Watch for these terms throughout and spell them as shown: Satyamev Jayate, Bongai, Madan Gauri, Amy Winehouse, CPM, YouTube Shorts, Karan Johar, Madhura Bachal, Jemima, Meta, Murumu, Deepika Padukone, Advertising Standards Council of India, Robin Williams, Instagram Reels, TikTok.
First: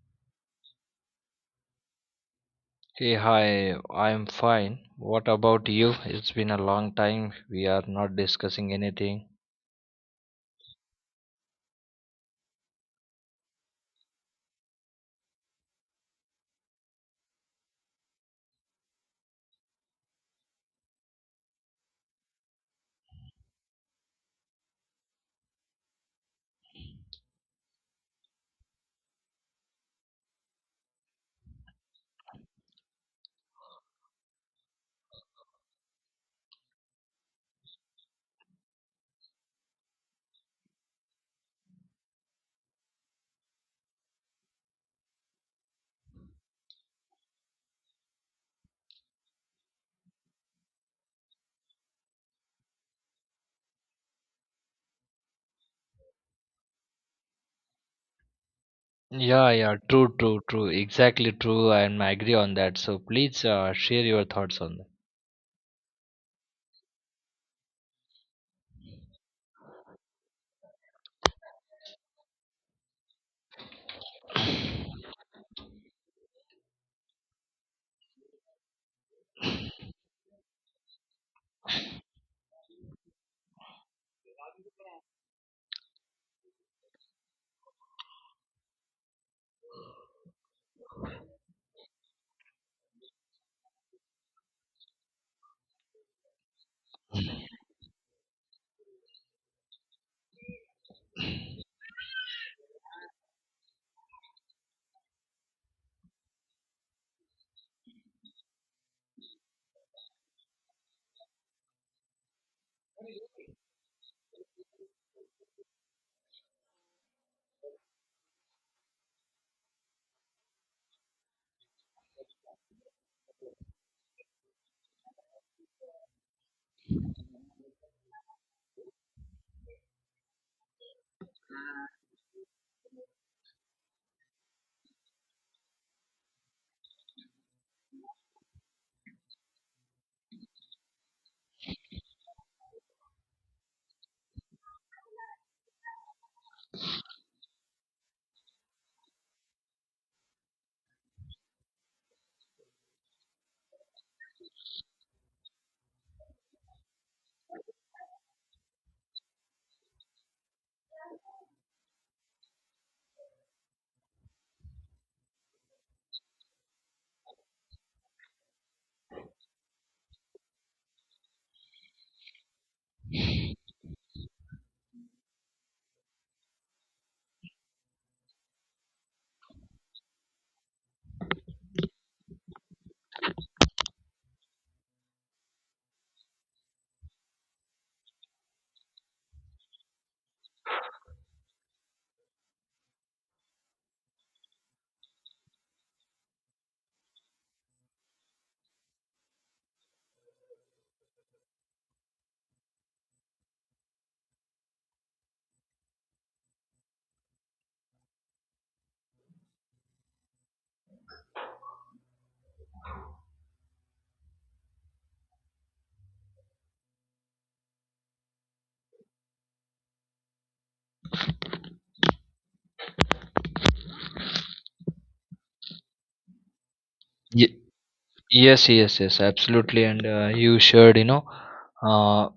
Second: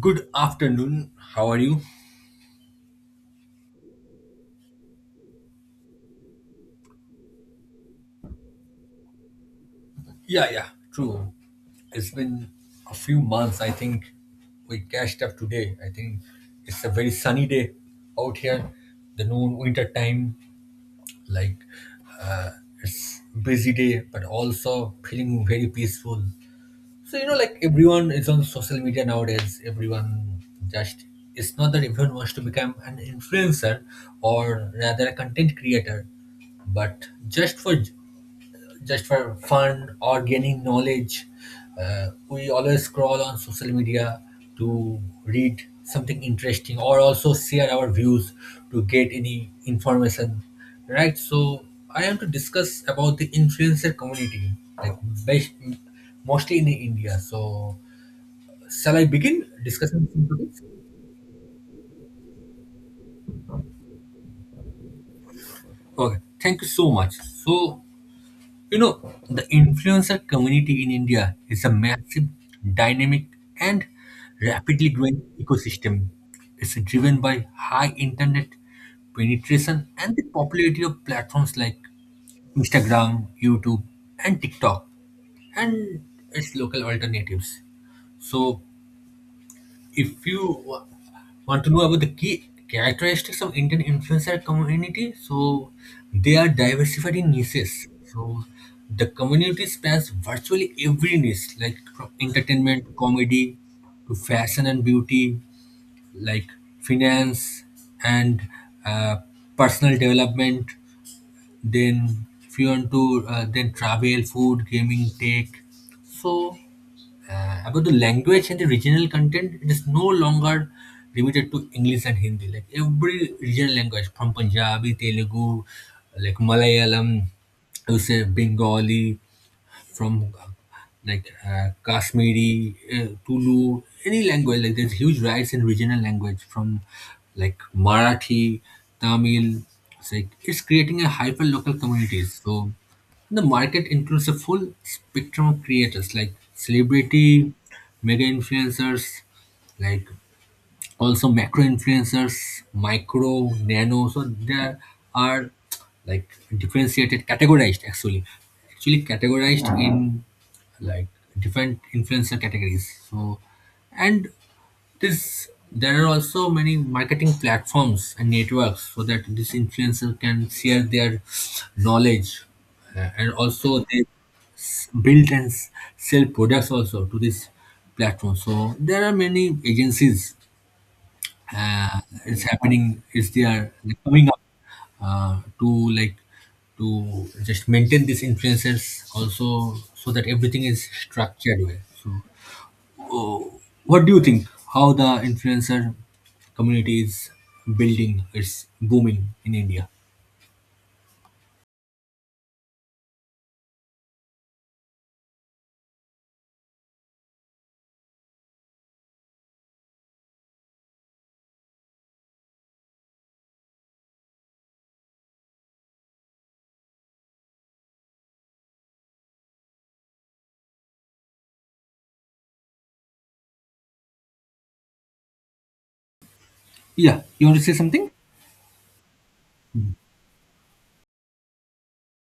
Good afternoon. How are you? Hey, hi, I'm fine. What about you? It's been a long time. We are not discussing anything. Yeah, yeah, true. It's been a few months. I think we catched up today. I think it's a very sunny day out here. The noon winter time, like uh, it's busy day, but also feeling very peaceful. So you know, like everyone is on social media nowadays. Everyone just it's not that everyone wants to become an influencer or rather a content creator, but just for fun or gaining knowledge. We always scroll on social media to read something interesting or also share our views to get any information, right? So I am to discuss about the influencer community, like based mostly in India. So shall I begin Yeah, yeah, discussing true, some true, topics? true. Exactly true. And I agree on that. So please share your thoughts on Okay, thank you so much. So you know, the influencer community in India is a massive, dynamic, and rapidly that. growing ecosystem. It's driven by high internet penetration and the popularity of platforms like Instagram, YouTube, and TikTok, and its local alternatives. So, if you want to know about the key characteristics of Indian influencer community, so they are diversified in niches. So the community spans virtually every niche, like from entertainment to comedy to fashion and beauty, like finance and uh, personal development. Then if you want to then travel, food, gaming, tech. So about the language and the regional content, it is no longer limited to English and Hindi. Like every regional language from Punjabi, Telugu, like Malayalam, you say Bengali, from like Kashmiri, Tulu, any language. Like there's huge rise in regional language from like Marathi, Tamil. It's creating a hyper local communities. So the market includes a full spectrum of creators like celebrity, mega influencers, like also macro influencers, micro, nano. So there are like differentiated, categorized actually categorized in like different influencer categories. So and this there are also many marketing platforms and networks so that this influencer can share their knowledge and also build and sell products also to this platform. So there are many agencies is happening is they're coming up to like to just maintain these influencers also so that everything is structured well. So, uh, what do you think? How the influencer community is building? It's booming in India. Yeah, you Ye- want to say something? yes, yes, yes, absolutely. And you shared, you know, uh,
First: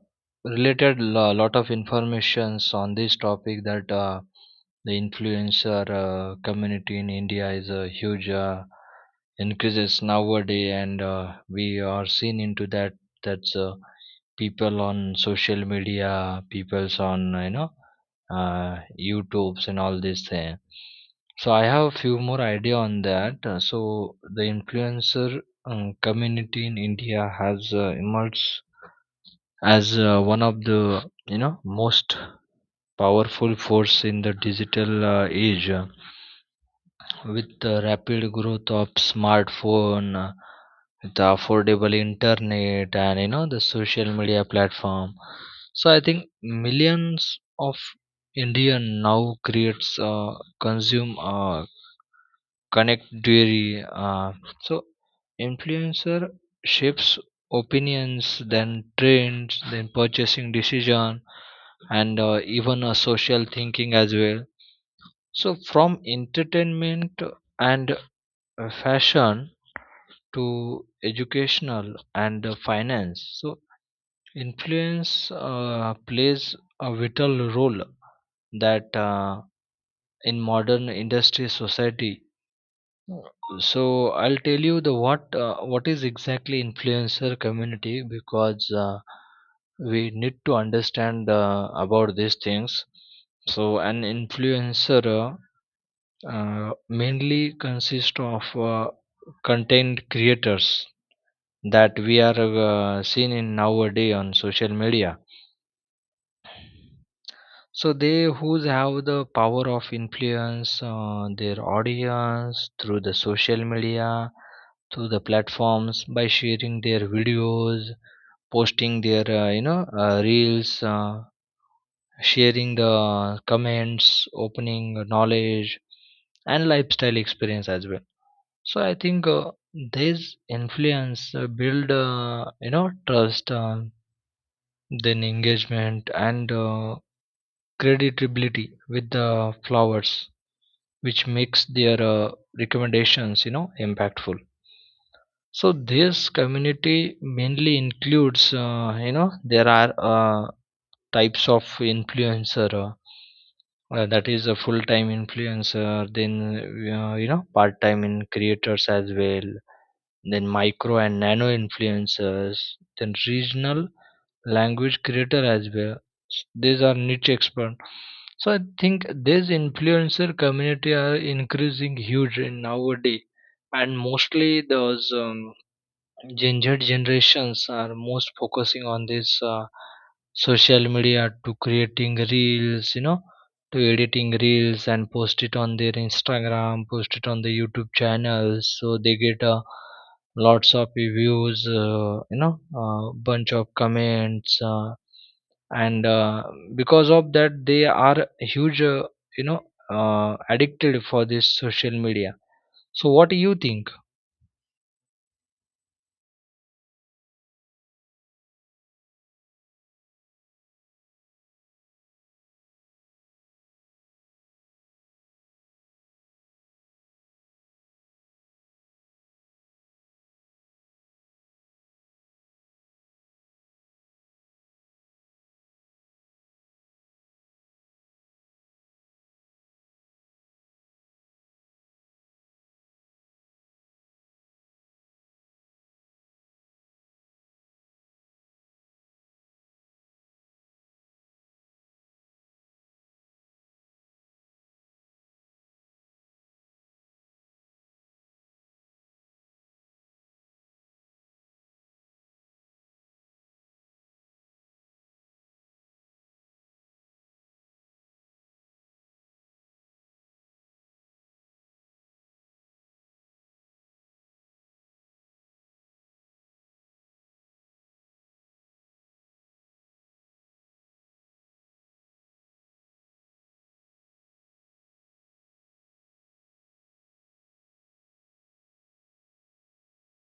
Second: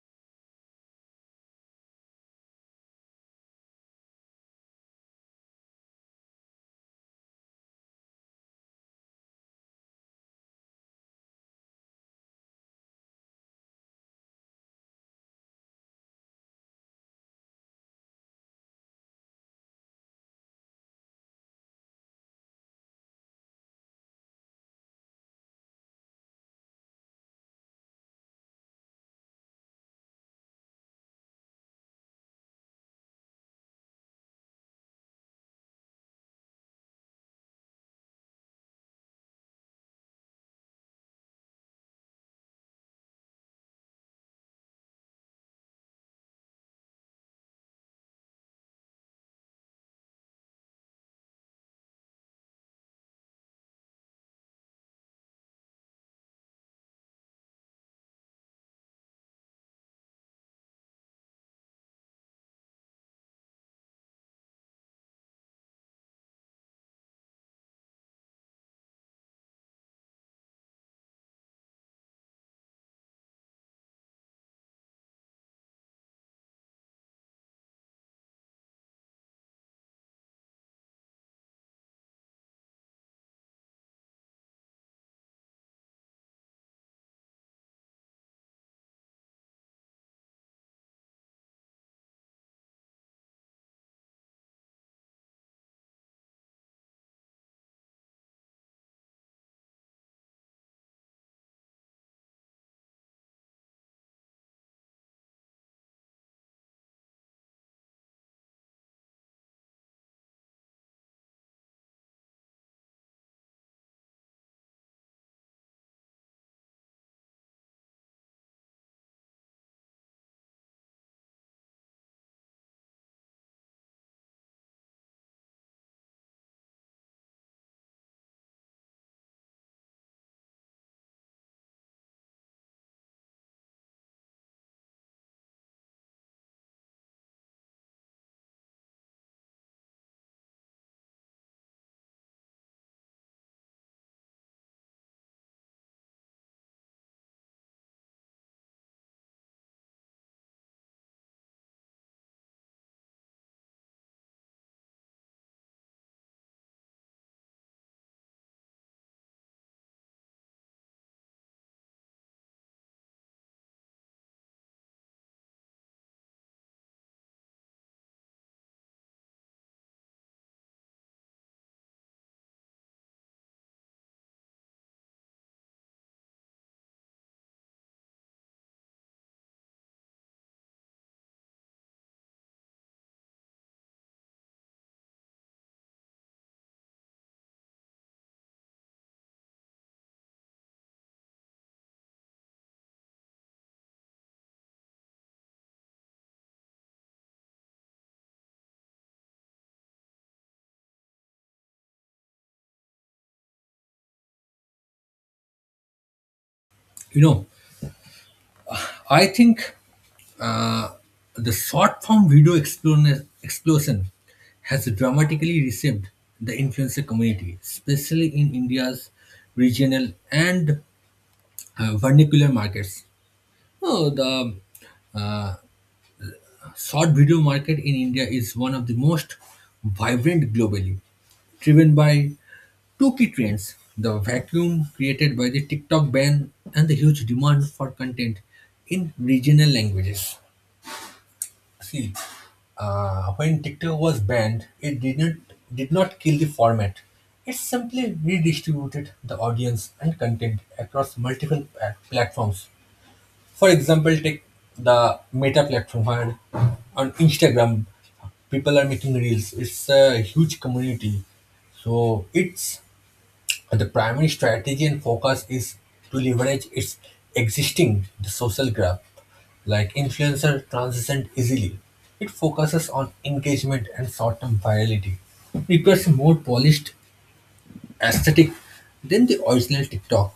related a lot of informations on this topic that the influencer community in India is a huge increases nowadays, and we are seen into that. That's people on social media, people's on you know uh, YouTube's and all this thing. So I have a few more idea on that. So the influencer community in India has emerged as one of the you know most powerful force in the digital age. With the rapid growth of smartphone, the affordable internet, and you know the social media platform, so I think millions of Indian now creates, consume, connect dairy. So influencer shapes opinions, then trends, then purchasing decision, and even a social thinking as well. So from entertainment and fashion to educational and finance so influence plays a vital role that in modern industry society so I'll tell you the what is exactly influencer community because we need to understand about these things so an influencer mainly consists of uh, content creators that we are seen in nowadays on social media. So they who's have the power of influence on their audience through the social media, through the platforms by sharing their videos, posting their you know reels, sharing the comments, opening knowledge and lifestyle experience as well. So I think this influence build you know trust. Then engagement and creditability with the flowers which makes their recommendations you know impactful so this community mainly includes you know there are types of influencer that is a full-time influencer then you know part-time in creators as well then micro and nano influencers then regional language creator as well these are niche expert so I think this influencer community are increasing huge in nowadays and mostly those Gen Z generations are most focusing on this social media to creating reels, you know, to editing reels and post it on their Instagram, post it on the YouTube channels. So they get lots of views, you know, bunch of comments, and because of that, they are huge, you know, addicted for this social media. So what do you think? You know, I think Uh, The short form video explosion has dramatically reshaped the influencer community, especially in India's regional and vernacular markets. Oh, the uh, short video market in India is one of the most vibrant globally, driven by two key trends: the vacuum created by the TikTok ban and the huge demand for content in regional languages. See, when TikTok was banned, it did not kill the format. It simply redistributed the audience and content across multiple platforms. For example, take the Meta platform where on Instagram people are making reels. It's a huge community, so it's and the primary strategy and focus is to leverage its existing the social graph, like influencer transcend easily. It focuses on engagement and short-term virality. Requires a more polished aesthetic than the original TikTok.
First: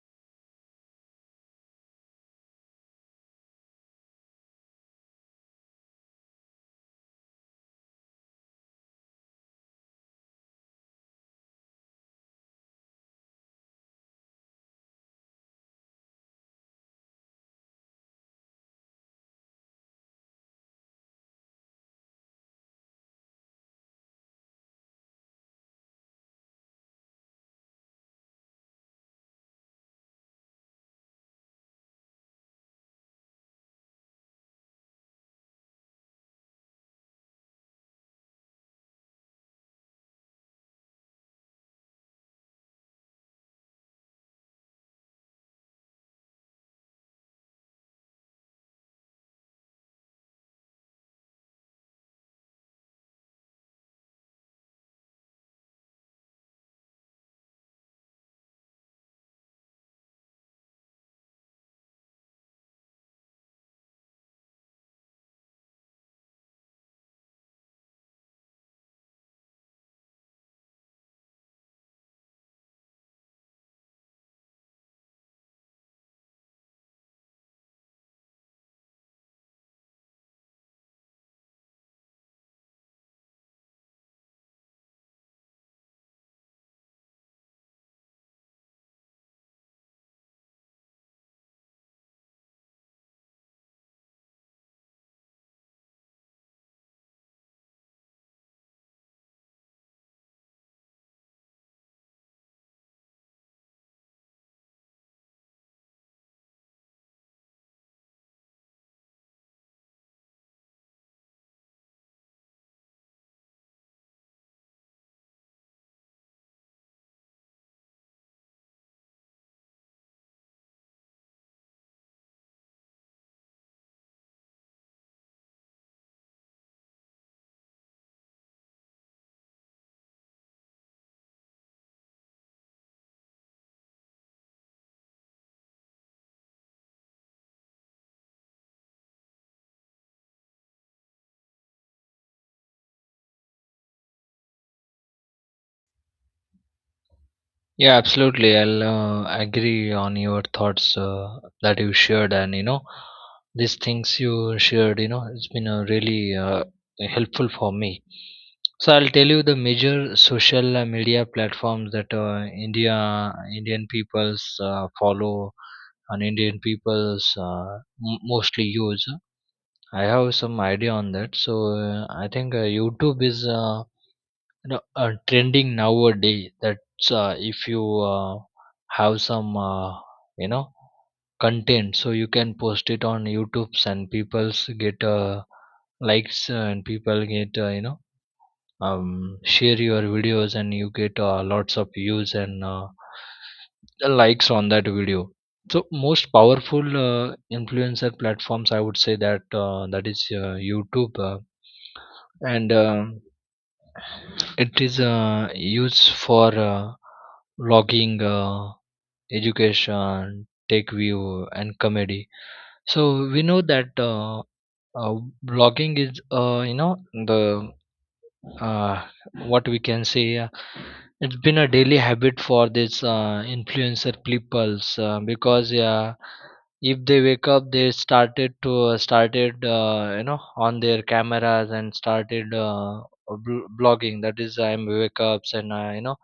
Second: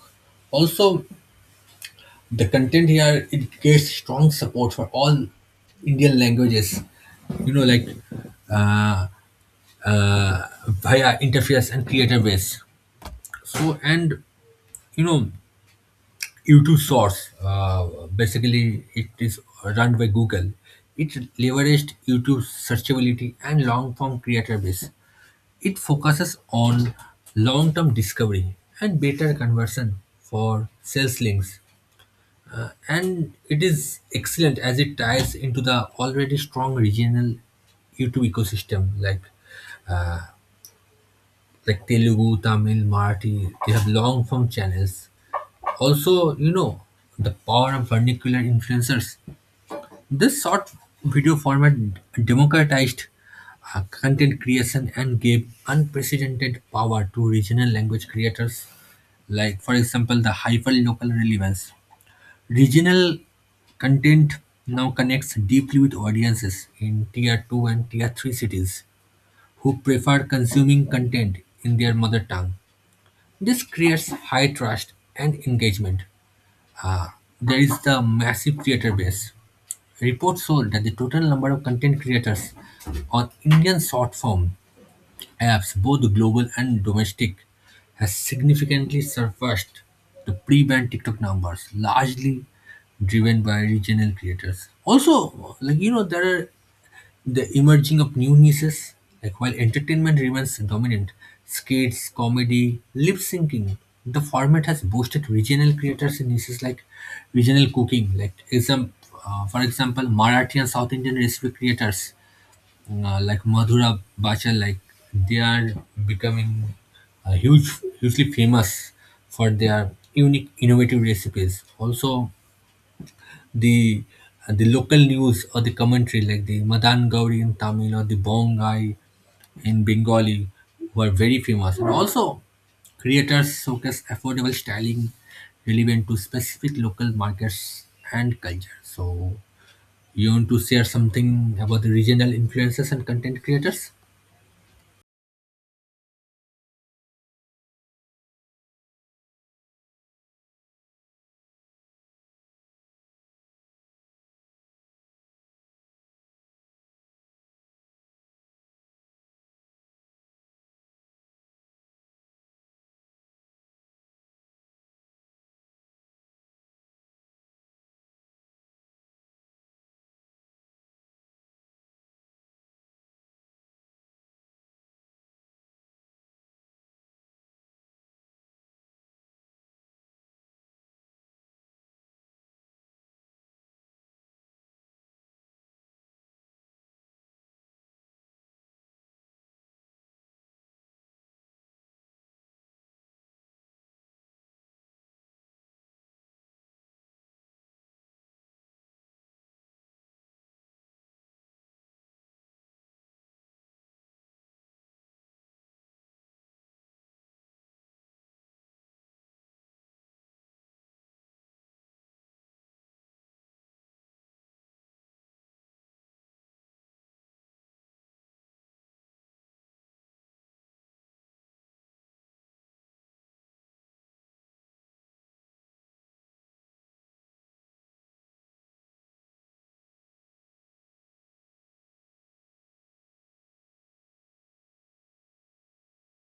Also, the content here it gets strong support for all Indian languages. You know, like uh, via interface and creator base. So and you know YouTube source, basically it is run by Google. It leveraged YouTube's searchability and long-form creator base. It focuses on long-term discovery and better conversion for sales links. And it is excellent as it ties into the already strong regional YouTube ecosystem like Telugu, Tamil, Marathi. They have long form channels. Also, you know the power of vernacular influencers. This short video format democratized content creation and gave unprecedented power to regional language creators, like, for example, the hyperlocal relevance. Regional content now connects deeply with audiences in tier 2 and tier 3 cities who prefer consuming content in their mother tongue. This creates high trust and engagement. There is the massive creator base. Reports showed that the total number of content creators on Indian short-form apps, both global and domestic, has significantly surpassed the pre-ban TikTok numbers, largely driven by regional creators. Also, like you know, there are the emerging of new niches. Like while entertainment remains dominant, skits, comedy, lip syncing, the format has boosted regional creators in niches like regional cooking. Like for example, Marathi and South Indian recipe creators like Madhura Bachal, like they are becoming uh, huge, hugely famous for their unique, innovative recipes. Also, the the local news or the commentary like the Madan Gauri in Tamil or the Bongai in Bengali were very famous. And also, creators showcase affordable styling relevant to specific local markets and culture. So, you want to share something about the regional influencers and content creators? Yeah, absolutely. I'll agree on your thoughts that you shared, and you know, these things you shared, you know, it's been really helpful for me. So I'll tell you the major social media platforms that Indian peoples follow and Indian peoples mostly use. I have some idea on that. So I think YouTube is. Know, trending nowadays that's if you have some you know content so you can post it on youtubes and people's get likes and people get you know share your videos and you get lots of views and the likes on that video so most powerful influencer platforms I would say that that is YouTube and it is used for logging, education, tech view, and comedy. So we know that uh, blogging is you know the uh, what we can say it's been a daily habit for these influencer peoples because if they wake up they started to started you know on their cameras and started blogging that is I'm wake ups and you know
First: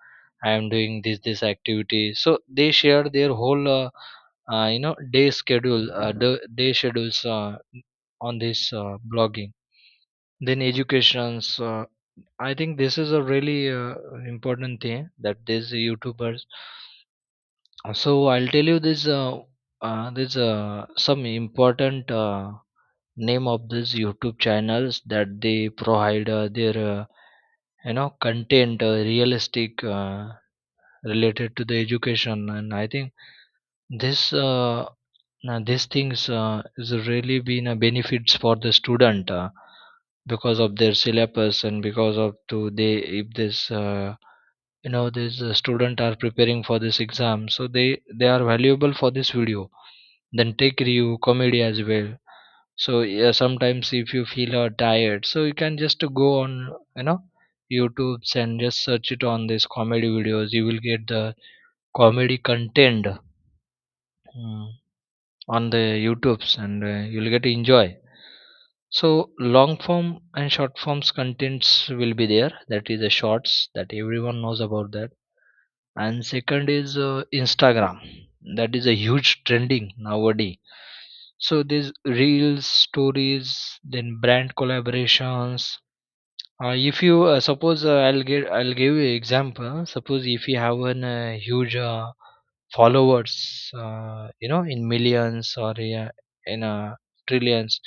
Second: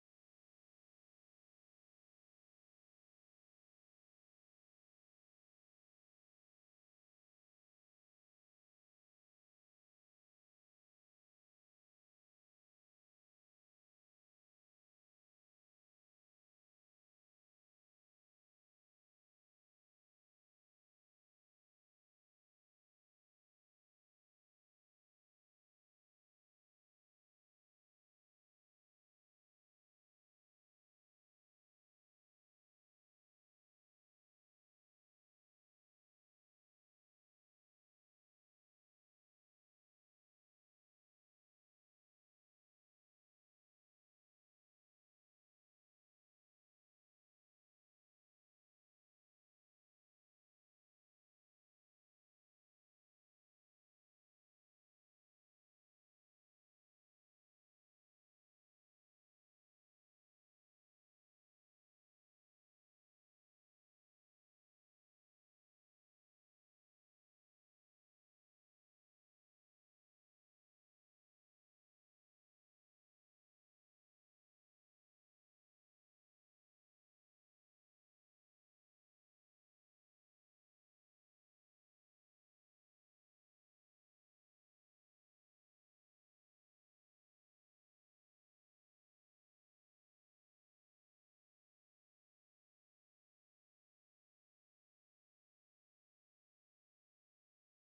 I am doing this activity so they share their whole you know day schedule the day schedules on this blogging then educations I think this is a really important thing that these youtubers so I'll tell you this this some important name of these YouTube channels that they provide their you know content realistic related to the education and I think this now these things is really been a benefits for the student because of their syllabus and because of to they if this you know this student are preparing for this exam so they are valuable for this video then take review comedy as well so yeah, sometimes if you feel tired so you can just go on you know YouTube's and just search it on this comedy videos you will get the comedy content. Hmm. On the YouTubes and you'll get to enjoy. So long form and short forms contents will be there. That is the shorts that everyone knows about that. And second is Instagram. That is a huge trending nowadays. So these reels, stories, then brand collaborations. If you suppose I'll give you example. Suppose if you have an huge followers you know in millions or yeah, in trillions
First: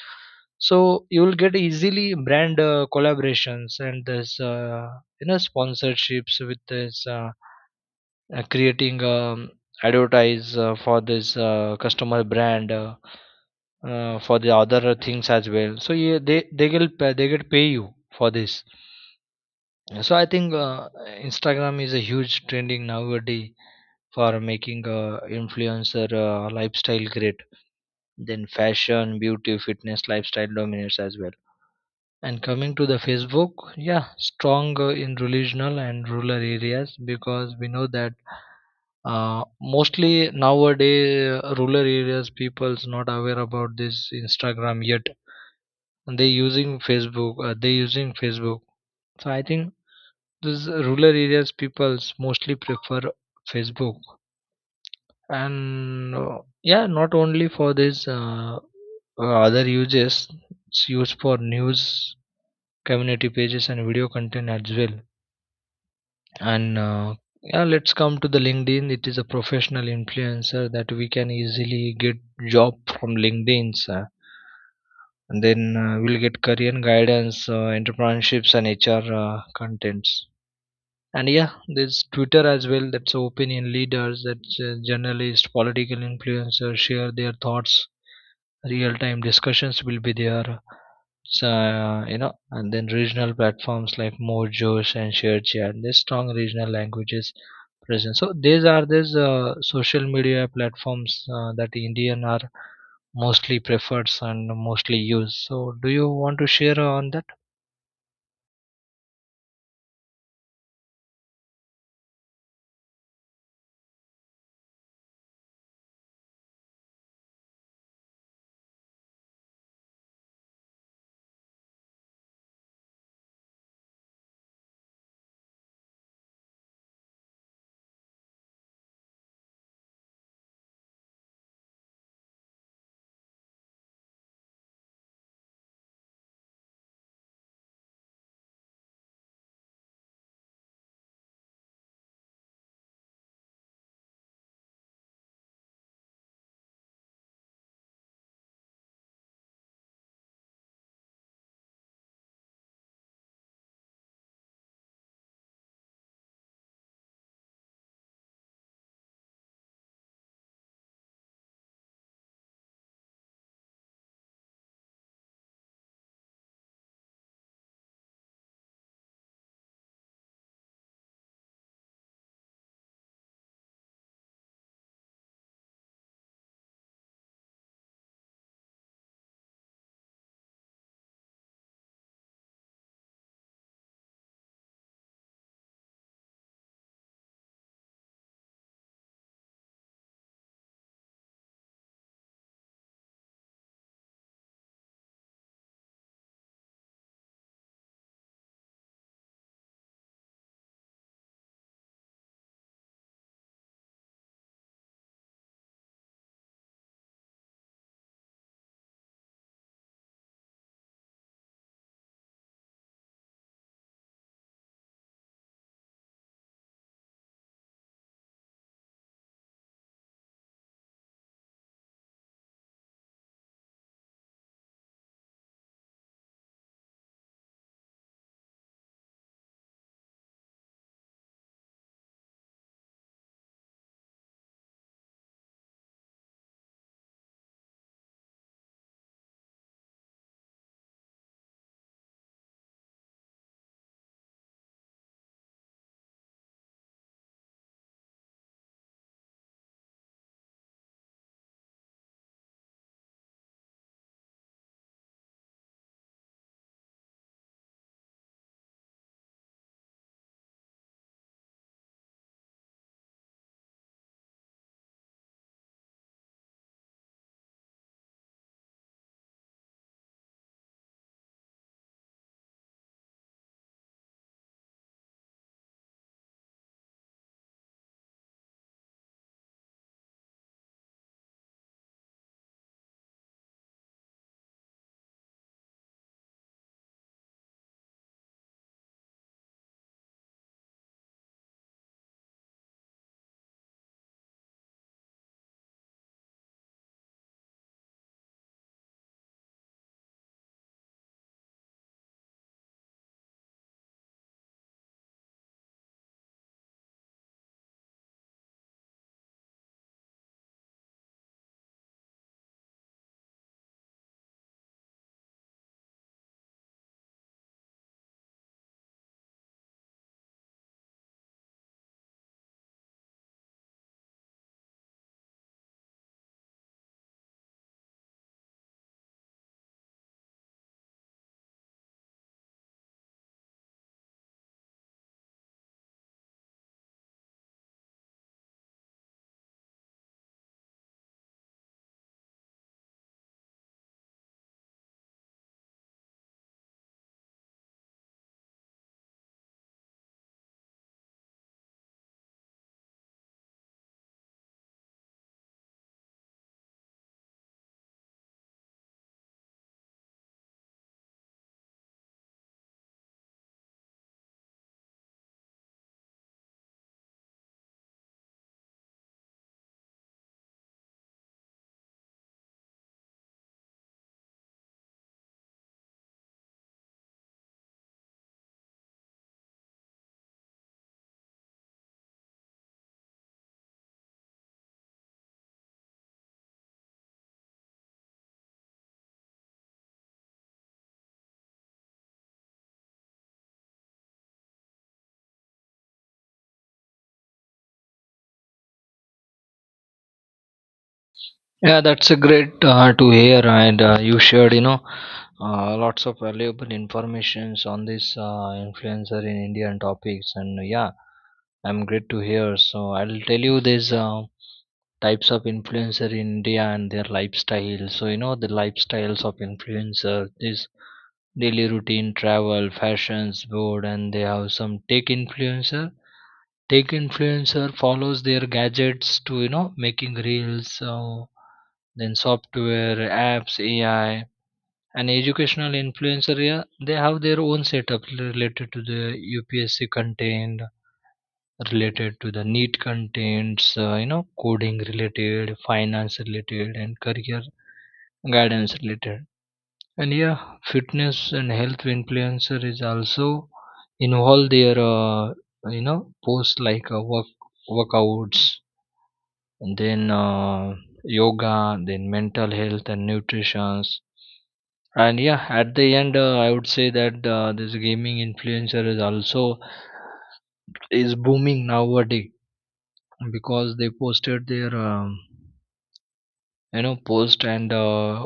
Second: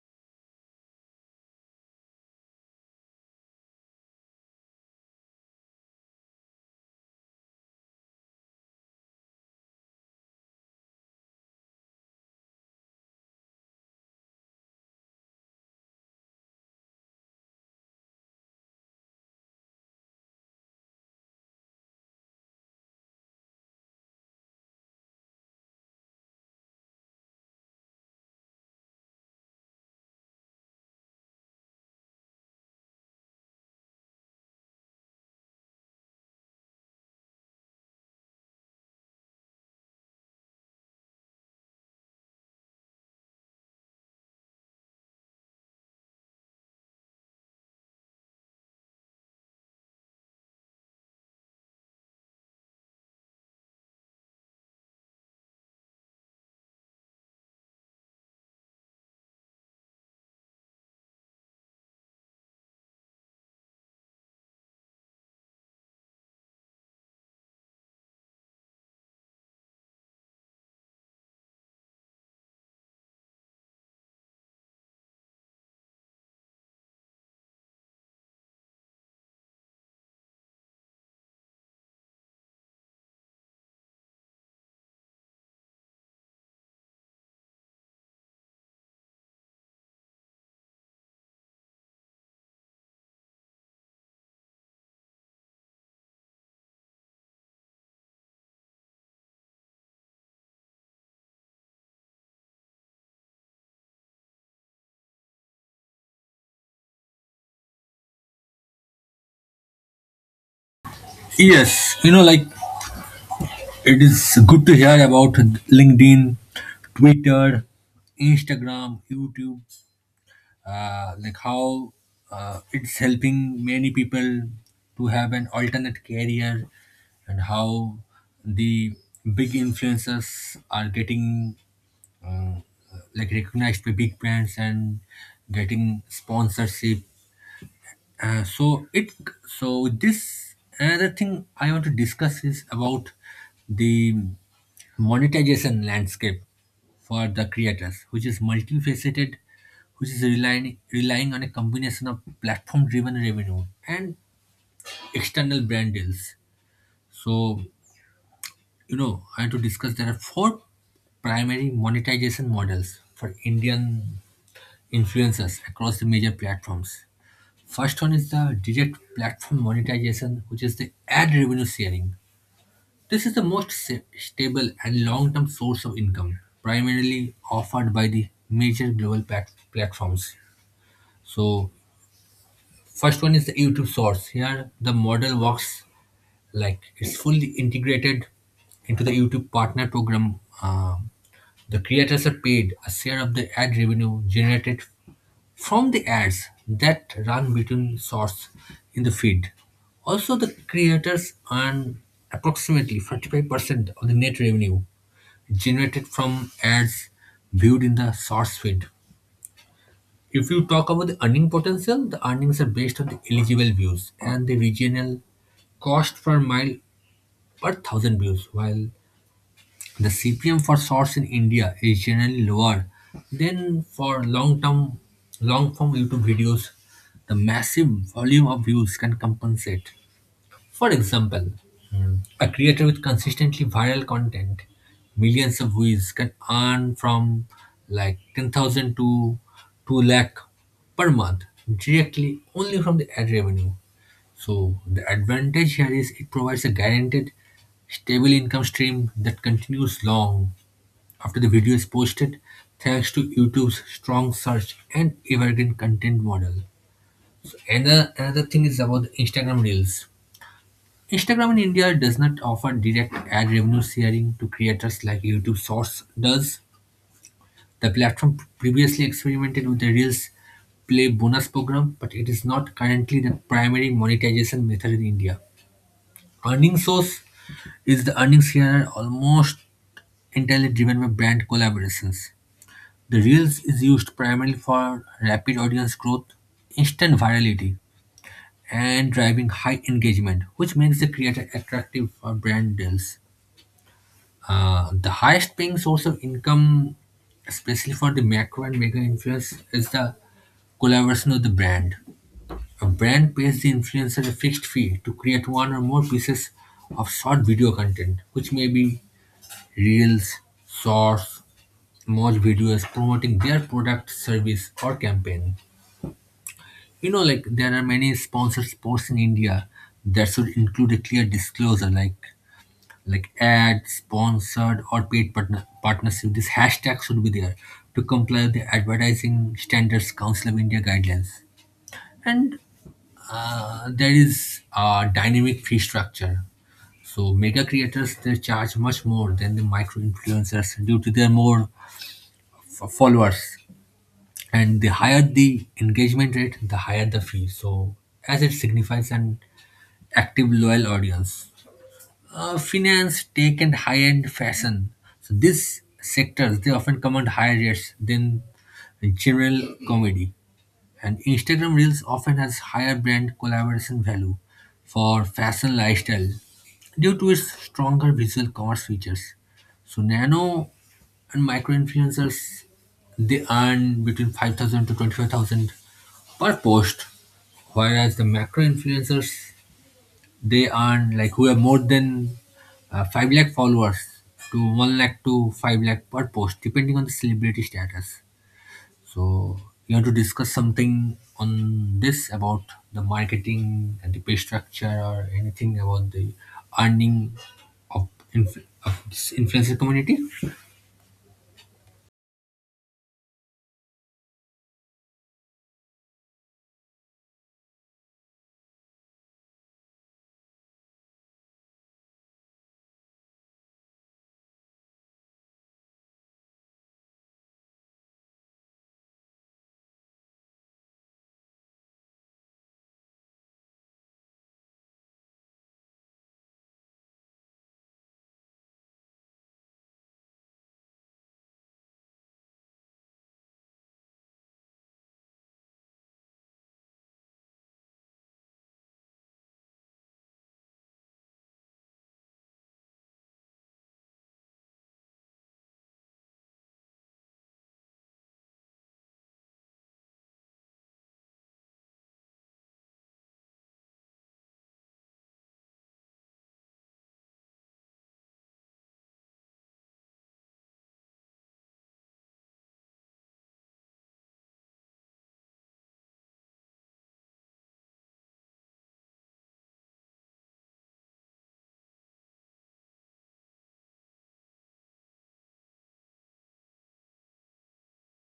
so you will get easily brand collaborations and this you know sponsorships with this creating advertise for this customer brand for the other things as well so yeah, they will pay, they get pay you for this so I think Instagram is a huge trending nowadays for making influencer lifestyle great then fashion beauty fitness lifestyle dominates as well and coming to the Facebook yeah strong in regional and rural areas because we know that mostly nowadays rural areas people's not aware about this Instagram yet and they using Facebook they using Facebook so I think this rural areas people's mostly prefer Facebook and yeah not only for this other uses it's used for news community pages and video content as well and yeah let's come to the LinkedIn it is a professional influencer that we can easily get job from LinkedIn sir. And then we'll get career guidance entrepreneurships and HR contents and yeah there's Twitter as well that's opinion leaders that's journalists political influencers share their thoughts real time discussions will be there so you know and then regional platforms like mojos and sharechat there's strong regional languages present so these are these social media platforms that Indian are mostly preferred and mostly used so do you want to share on that. Yes, you know, like it is good to hear about LinkedIn, Twitter, Instagram, YouTube, like how it's helping many people to have an alternate career and how the big influencers are getting uh, like recognized by big brands and getting sponsorship so it so this another thing I want to discuss is about the monetization landscape for the creators, which is multifaceted, which is relying on a combination of platform-driven revenue and external brand deals. So you know I want to discuss there are 4 primary monetization models for Indian influencers across the major platforms. First one is the direct platform monetization, which is the ad revenue sharing. This is the most stable and long term source of income, primarily offered by the major global platforms. So, first one is the YouTube source. Here, the model works like it's fully integrated into the YouTube partner program. The creators are paid a share of the ad revenue generated from the ads that run between shots in the feed. Also, the creators earn approximately 45% of the net revenue generated from ads viewed in the source feed. If you talk about the earning potential, the earnings are based on the eligible views and the regional cost per mile per thousand views, while the CPM for shorts in India is generally lower than for long-form YouTube videos. The massive volume of views can compensate. For example, a creator with consistently viral content, millions of views, can earn from like 10,000 to 2 lakh per month directly only from the ad revenue. So the advantage here is it provides a guaranteed stable income stream that continues long after the video is posted thanks to YouTube's strong search and evergreen content model. Another thing is about Instagram Reels. Instagram in India does not offer direct ad revenue sharing to creators like YouTube Shorts does. The platform previously experimented with the Reels Play bonus program, but it is not currently the primary monetization method in India. Earning source is the earning share almost entirely driven by brand collaborations. The Reels is used primarily for rapid audience growth, instant virality, and driving high engagement, which makes the creator attractive for brand deals. The highest paying source of income, especially for the macro and mega influence, is the collaboration of the brand. A brand pays the influencer a fixed fee to create one or more pieces of short video content, which may be reels, shorts, more videos promoting their product, service, or campaign. You know, like there are many sponsors posts in India that should include a clear disclosure like ads, sponsored or partnership. This hashtag should be there to comply with the Advertising Standards Council of India guidelines. There is a dynamic fee structure. So mega creators they charge much more than the micro influencers due to their more followers. And the higher the engagement rate, the higher the fee. So as it signifies an active loyal audience. Uh, finance, tech, and high-end fashion. So these sectors they often command higher rates than general comedy. And Instagram Reels often has higher brand collaboration value for fashion lifestyle due to its stronger visual commerce features. So nano and micro influencers they earn between 5,000 to 25,000 per post, whereas the macro influencers they earn like who have more than 5 lakh followers to 1 lakh to 5 lakh per post depending on the celebrity status. So you want to discuss something on this about the marketing and the pay structure or anything about the earning of, of this influencer community? Yeah that's a great to hear and you shared you know lots of valuable informations on this influencer in India and topics and yeah I'm great to hear so I'll tell you these types of influencer in India and their lifestyle so you know the lifestyles of influencer this daily routine travel fashions board and they have some tech influencer follows their gadgets to you know making reels then software apps AI and educational influencer yeah, they have their own setup related to the UPSC content related to the neat contents you know coding related finance related and career guidance related and yeah fitness and health influencer is also involve their you know post like work workouts and then yoga then mental health and nutrition and yeah at the end I would say that this gaming influencer is also is booming nowadays because they posted their you know post and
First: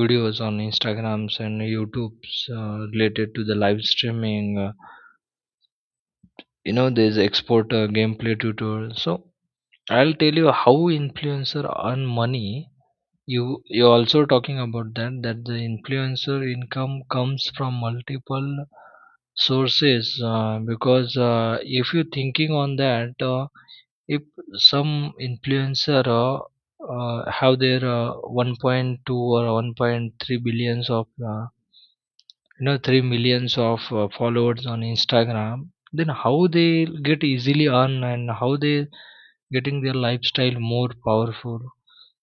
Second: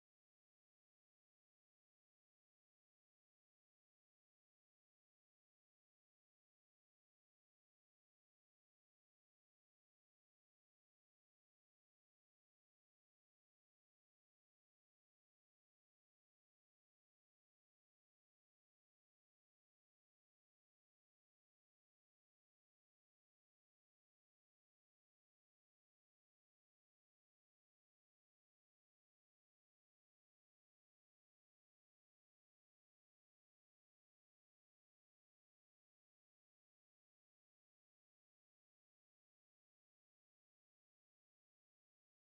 videos on instagrams and youtubes related to the live streaming you know there's export gameplay tutorial so I'll tell you how influencer earn money you also talking about that that the influencer income comes from multiple sources because if you thinking on that if some influencer have their 1.2 or 1.3 billions of uh, you know 3 millions of followers on Instagram then how they get easily on and how they getting their lifestyle more powerful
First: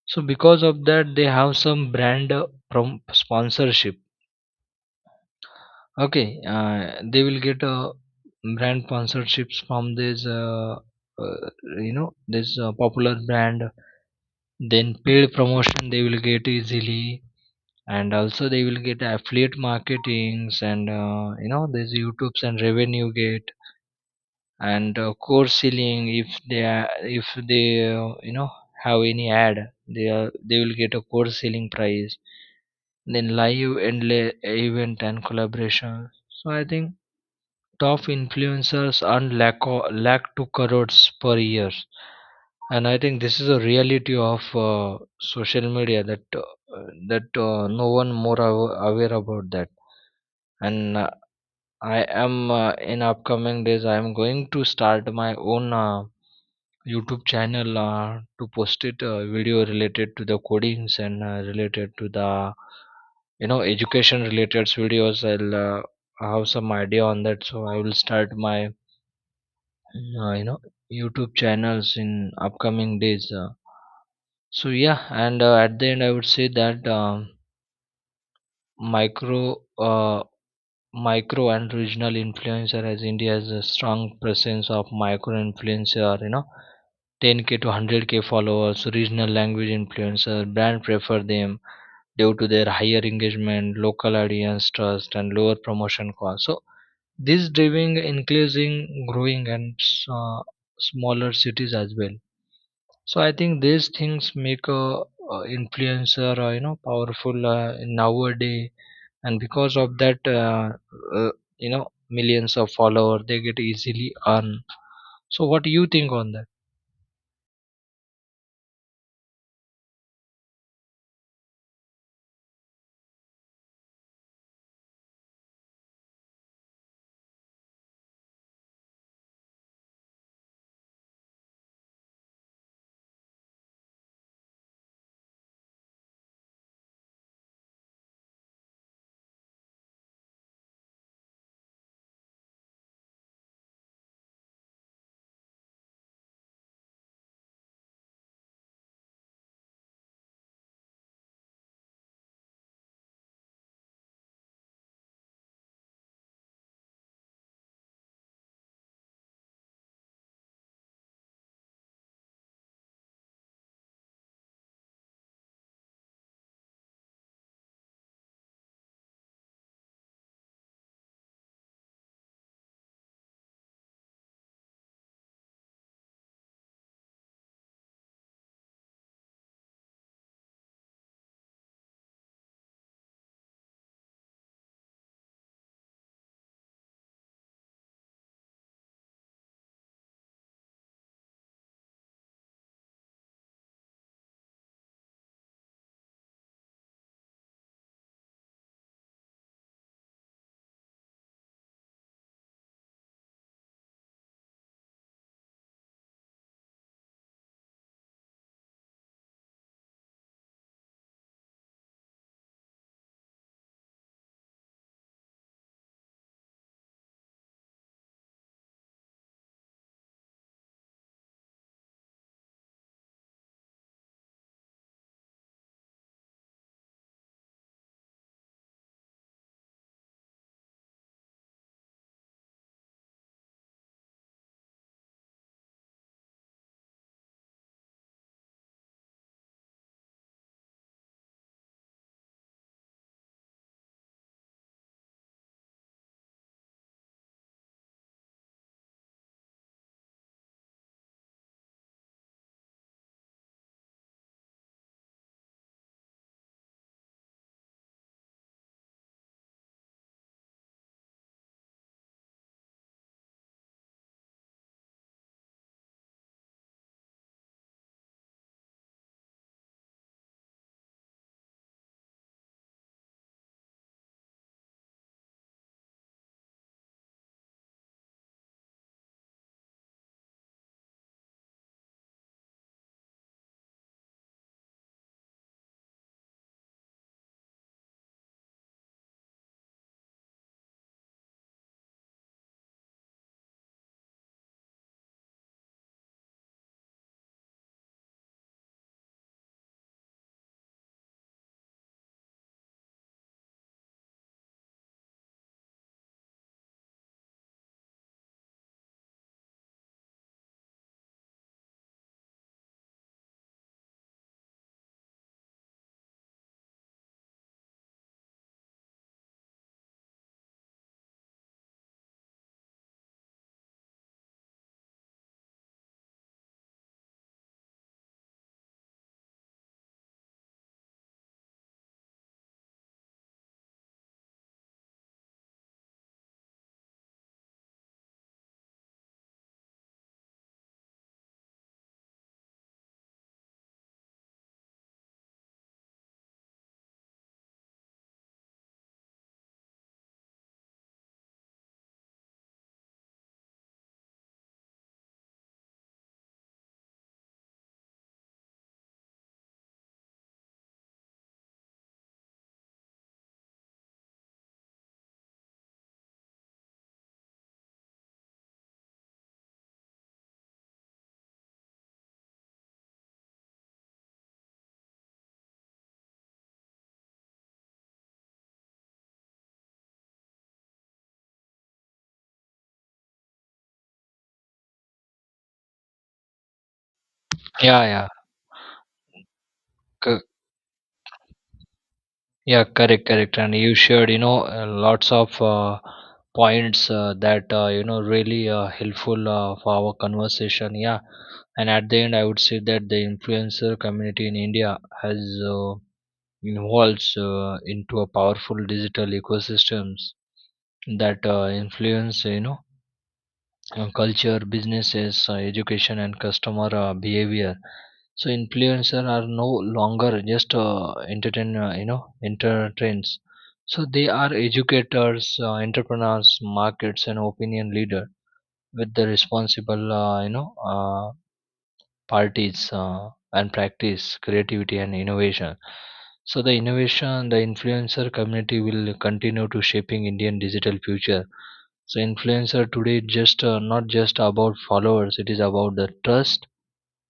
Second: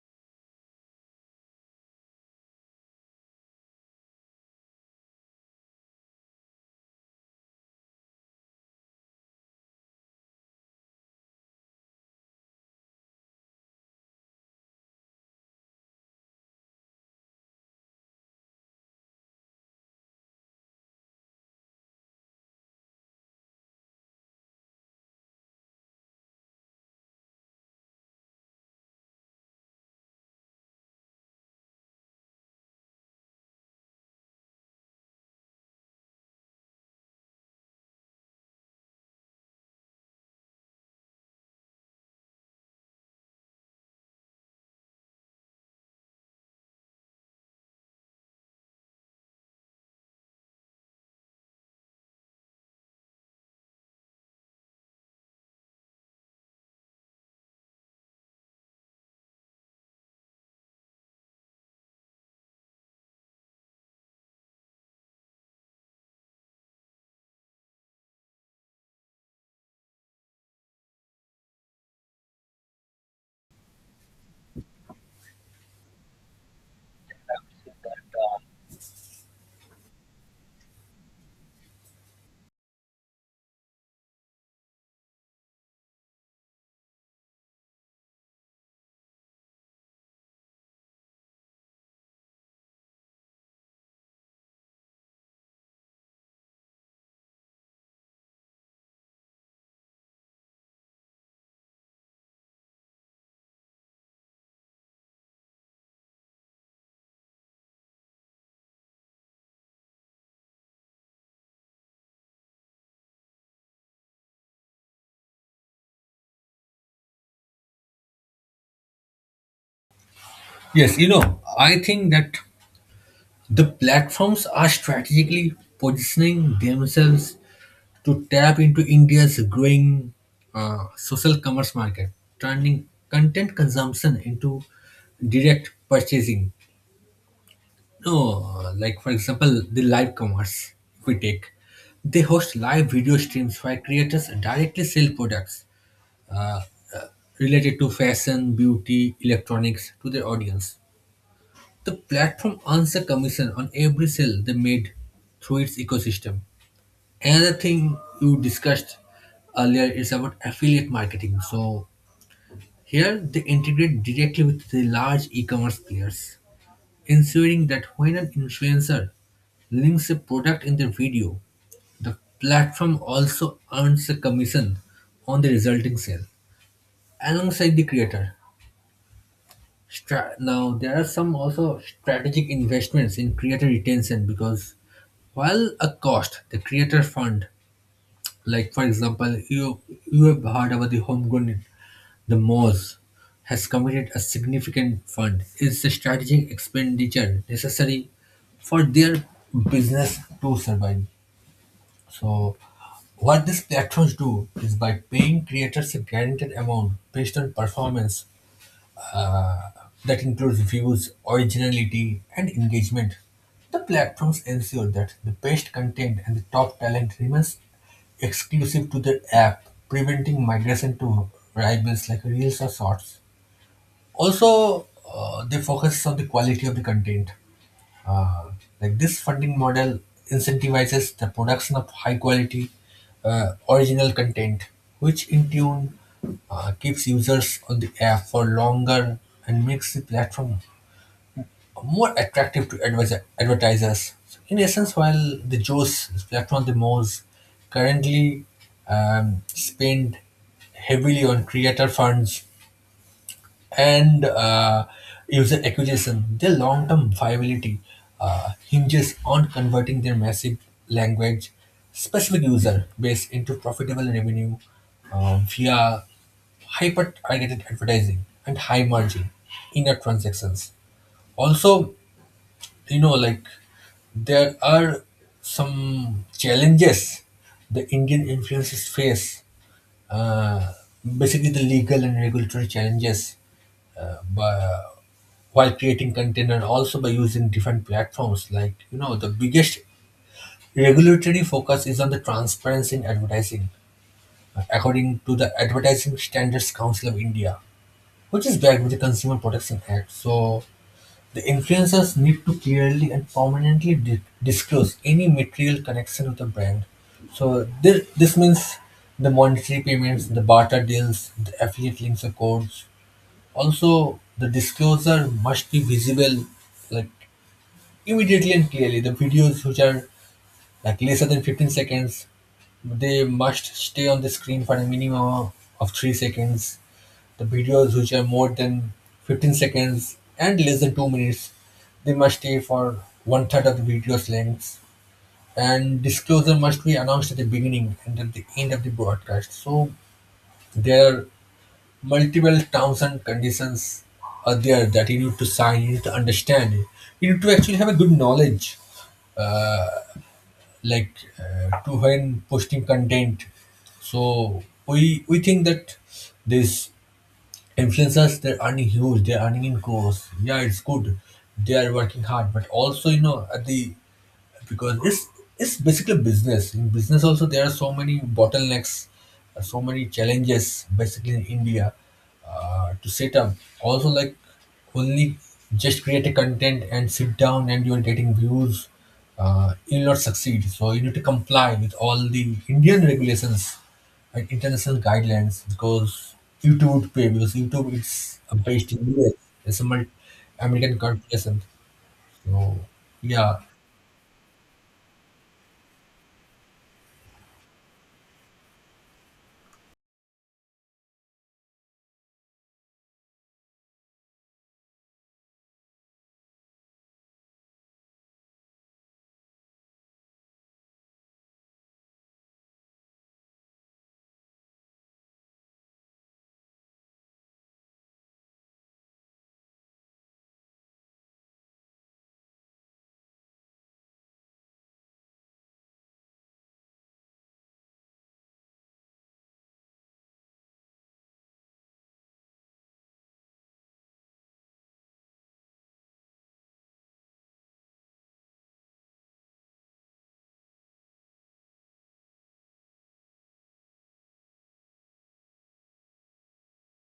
so because of that they have some brand sponsorship okay uh, they will get brand sponsorships from this uh, you know this popular brand then paid promotion they will get easily and also they will get affiliate marketings and you know there's youtubes and revenue gate and course selling if they are if they you know have any ad they will get a course selling price then live and event and collaboration so I think top influencers earn lakh to crores per year. And I think this is a reality of social media that no one more aware about that. And I am in upcoming days. I am going to start my own YouTube channel to post it video related to the codings and related to the you know education related videos. I'll have some idea on that, so I will start my you know YouTube channels in upcoming days So yeah and at the end I would say that micro micro and regional influencer as India has a strong presence of micro influencer you know 10k to 100k followers regional language influencer brand prefer them due to their higher engagement local audience trust and lower promotion cost so this driving increasing growing and uh, smaller cities as well. So I think these things make a, influencer, you know, powerful nowadays, and because of that, uh, you know, millions of followers they get easily earned. So what do you think on that? Yes, you know, I think that the platforms are strategically positioning themselves to tap into India's growing social commerce market, turning content consumption into direct purchasing. No, like for example, the live commerce if we take, they host live video streams where creators directly sell products uh, uh, related to fashion, beauty, electronics to their audience. The platform earns a commission on every sale they made through its ecosystem. Another thing you discussed earlier is about affiliate marketing. So here they integrate directly with the large e-commerce players, ensuring that when an influencer links a product in their video, the platform also earns a commission on the resulting sale alongside the creator. Now there are some also strategic investments in creator retention because while a cost, the creator fund. Like for example, you have heard about the homegrown. The Moz has committed a significant fund. It's a strategic expenditure necessary for their business to survive. So, what these platforms do is by paying creators a guaranteed amount based on performance uh, that includes views, originality, and engagement. The platforms ensure that the best content and the top talent remains exclusive to their app, preventing migration to rivals like Reels or Shorts. Also, they focus on the quality of the content. Uh, like this funding model incentivizes the production of high quality original content, which in tune keeps users on the app for longer and makes the platform more attractive to advertisers. So in essence, while the JOS platform, the most currently spend heavily on creator funds and user acquisition, their long-term viability hinges on converting their massive language specific user base into profitable revenue via hyper-targeted advertising and high margin in-app transactions. Also, you know, like there are some challenges the Indian influencers face, uh, basically the legal and regulatory challenges, but while creating content and also by using different platforms, the biggest regulatory focus is on the transparency in advertising, according to the Advertising Standards Council of India, which is backed with the Consumer Protection Act. So the influencers need to clearly and permanently disclose any material connection with the brand. So this means the monetary payments, the barter deals, the affiliate links or codes. Also, the disclosure must be visible, like immediately and clearly. The videos which are like lesser than 15 seconds, they must stay on the screen for a minimum of 3 seconds. The videos which are more than 15 seconds and less than 2 minutes, they must stay for one third of the video's length. And disclosure must be announced at the beginning and at the end of the broadcast. So there are multiple terms and conditions are there that you need to sign, you need to understand. You need to actually have a good knowledge, uh, like to when posting content. So we think that these influencers they're earning huge, they're earning in crores. Yeah, it's good. They are working hard, but also you know at the because it's basically business. In business also there are so many bottlenecks, so many challenges basically in India to set up. Also like only just create a content and sit down and you're getting views, you'll not succeed. So you need to comply with all the Indian regulations and international guidelines because YouTube would pay because Yeah, YouTube yeah, is based in US. It's a co- American corporation. yeah, So correct, correct. And yeah. you shared, you know, lots of points that you know really helpful for our conversation. Yeah, and at the end, I would say that the influencer community in India has. Uh, Involves into a powerful digital ecosystems that influence you know culture businesses education and customer behavior so influencer are no longer just entertain you know entertains so they are educators entrepreneurs markets and opinion leader with the responsible you know parties and practice creativity and innovation so the innovation the influencer community will continue to shaping Indian digital future so influencer today is just not just about followers it is about the trust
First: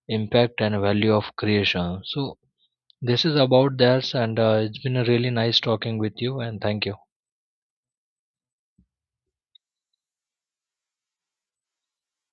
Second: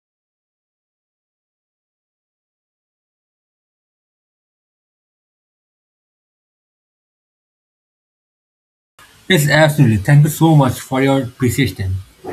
impact and value of creation so this is about that and it's been a really nice talking with you and thank you. Yes, absolutely. Thank you so much for your persistence.